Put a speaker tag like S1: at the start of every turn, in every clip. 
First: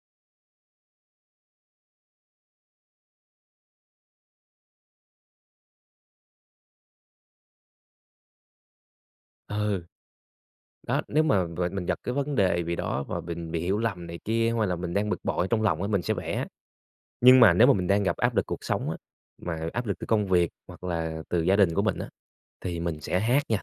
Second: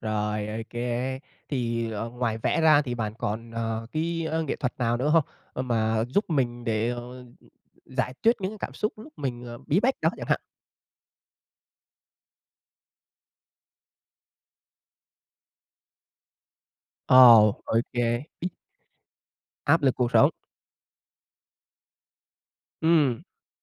S1: Rồi, OK, thì, ờ, ngoài vẽ ra thì bạn còn, à, cái, ơ, nghệ thuật nào nữa hông? Ờ, mà giúp mình để, ờ, ừm, giải tuyết những cảm xúc lúc mình, à, bí
S2: Ừ.
S1: bách đó chẳng hạn.
S2: Đó, nếu mà về mình gặp cái vấn đề bì đó và bình bị hiểu lầm này kia hay là mình đang bực bội trong lòng á mình sẽ vẽ. Nhưng mà
S1: Ờ,
S2: nếu mà mình
S1: OK.
S2: đang gặp áp lực cuộc sống á, mà
S1: Áp
S2: áp
S1: lực
S2: lực từ
S1: cuộc
S2: công
S1: sống.
S2: việc hoặc là từ gia đình của mình á, thì mình sẽ
S1: Ừm.
S2: hát nha.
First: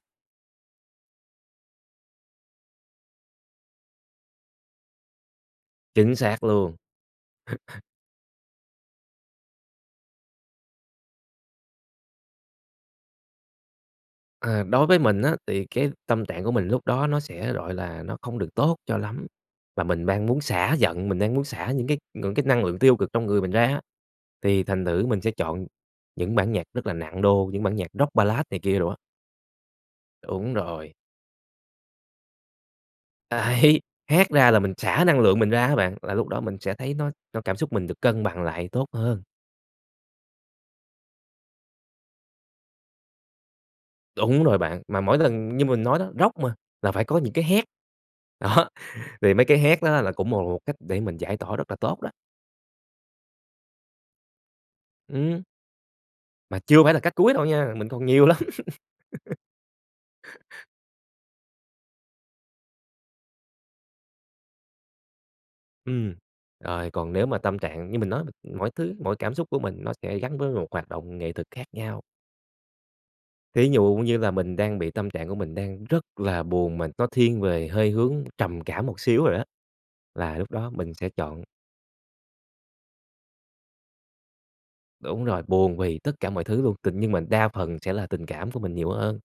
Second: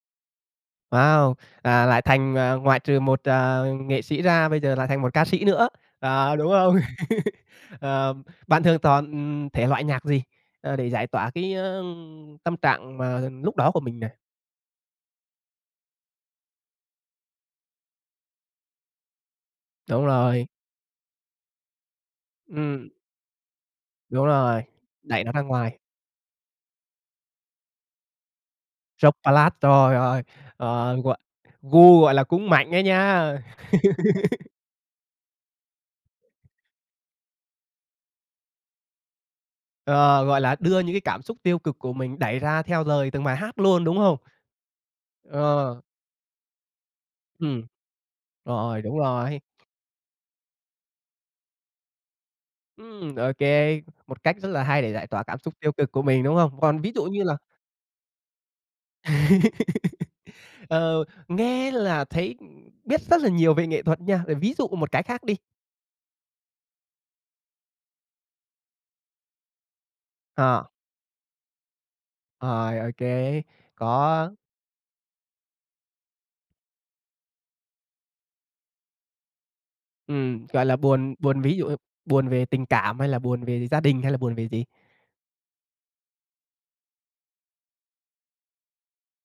S1: Wow! À, lại thành, à, ngoại trừ một, à, nghệ sĩ ra bây giờ lại thành một ca sĩ nữa,
S2: Chính
S1: à,
S2: xác
S1: đúng
S2: luôn.
S1: không? Ờ, bạn thường chọn, ừm, thể loại nhạc gì, ờ, để giải tỏa cái á, ưm, tâm trạng mà lúc đó của mình này?
S2: À, đối với mình á, thì cái tâm trạng của mình lúc đó nó sẽ, gọi là, nó không được tốt cho lắm và mình
S1: Đúng
S2: mang muốn
S1: rồi.
S2: xả giận, mình đang muốn xả những cái ngưỡng cái năng lượng
S1: Ừm.
S2: tiêu cực trong người mình ra á,
S1: Đúng
S2: thì
S1: rồi,
S2: thành thử mình
S1: đẩy
S2: sẽ
S1: nó ra
S2: chọn
S1: ngoài.
S2: những bản nhạc rất là nặng đô, những bản nhạc rock ballad này kia đồ á.
S1: Rock ballad, trời ơi!
S2: Đúng rồi.
S1: Ờ, gọi gu, gọi là, cũng mạnh ấy nha.
S2: Đấy, hát ra là mình xả năng lượng mình ra á bạn, là lúc đó mình sẽ thấy nó cho cảm xúc mình được cân bằng lại tốt hơn.
S1: Ờ, gọi là, đưa những cái cảm xúc tiêu cực của mình đẩy ra theo lời từng bài hát luôn, đúng không?
S2: Đủng rồi bạn, mà mỗi lần như
S1: Ờ.
S2: mình nói đó, rock mà là phải có những cái hét,
S1: Ừm.
S2: đó,
S1: Rồi, đúng
S2: thì
S1: rồi.
S2: mấy cái hét nó là cũng một một cách để mình giải tỏa rất là tốt đó.
S1: Ừm, OK, một cách rất là hay để giải tỏa cảm
S2: Ừm.
S1: xúc tiêu cực của mình, đúng
S2: Mà
S1: không? Còn
S2: chưa
S1: ví
S2: phải là
S1: dụ
S2: cách
S1: như
S2: cuối
S1: là
S2: đâu nha, mình còn nhiều lắm.
S1: Ờ, nghe là thấy, ừm, biết rất là nhiều về nghệ thuật nha, về ví dụ một cái khác đi.
S2: Ừm, rồi còn nếu mà tâm trạng như mình nói mà, mỗi thứ, mỗi cảm xúc của mình nó sẽ gắn với
S1: Ờ.
S2: một hoạt động nghệ thuật khác nhau.
S1: Rồi, OK,
S2: Thí dụ như là
S1: có
S2: mình đang bị tâm trạng của mình đang rất là buồn mà nó thiên về hơi hướng trầm cảm một xíu rồi đó, là
S1: Ừm,
S2: lúc
S1: gọi
S2: đó
S1: là,
S2: mình sẽ
S1: buồn buồn,
S2: chọn
S1: ví dụ như buồn về tình cảm hay là buồn về gi gia đình hay là buồn về gì?
S2: Đúng rồi, buồn vì tất cả mọi thứ luôn, tình nhưng mình đa phần sẽ là tình cảm của mình nhiều hơn,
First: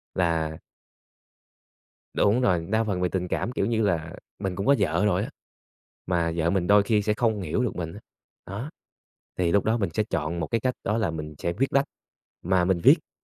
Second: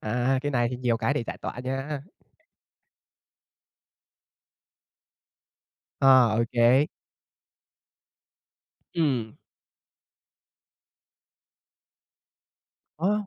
S1: À, cái
S2: là
S1: này thì nhiều cái để giải tỏa nha.
S2: Đúng rồi, đa phần về tình cảm, kiểu như là, mình cũng có vợ rồi á,
S1: Ờ,
S2: mà vợ mình đôi
S1: OK.
S2: khi sẽ không hiểu được mình á, đó,
S1: Ừm.
S2: thì lúc đó mình sẽ chọn một cái cách đó là mình sẽ viết lách mà mình viết
S1: Ơ.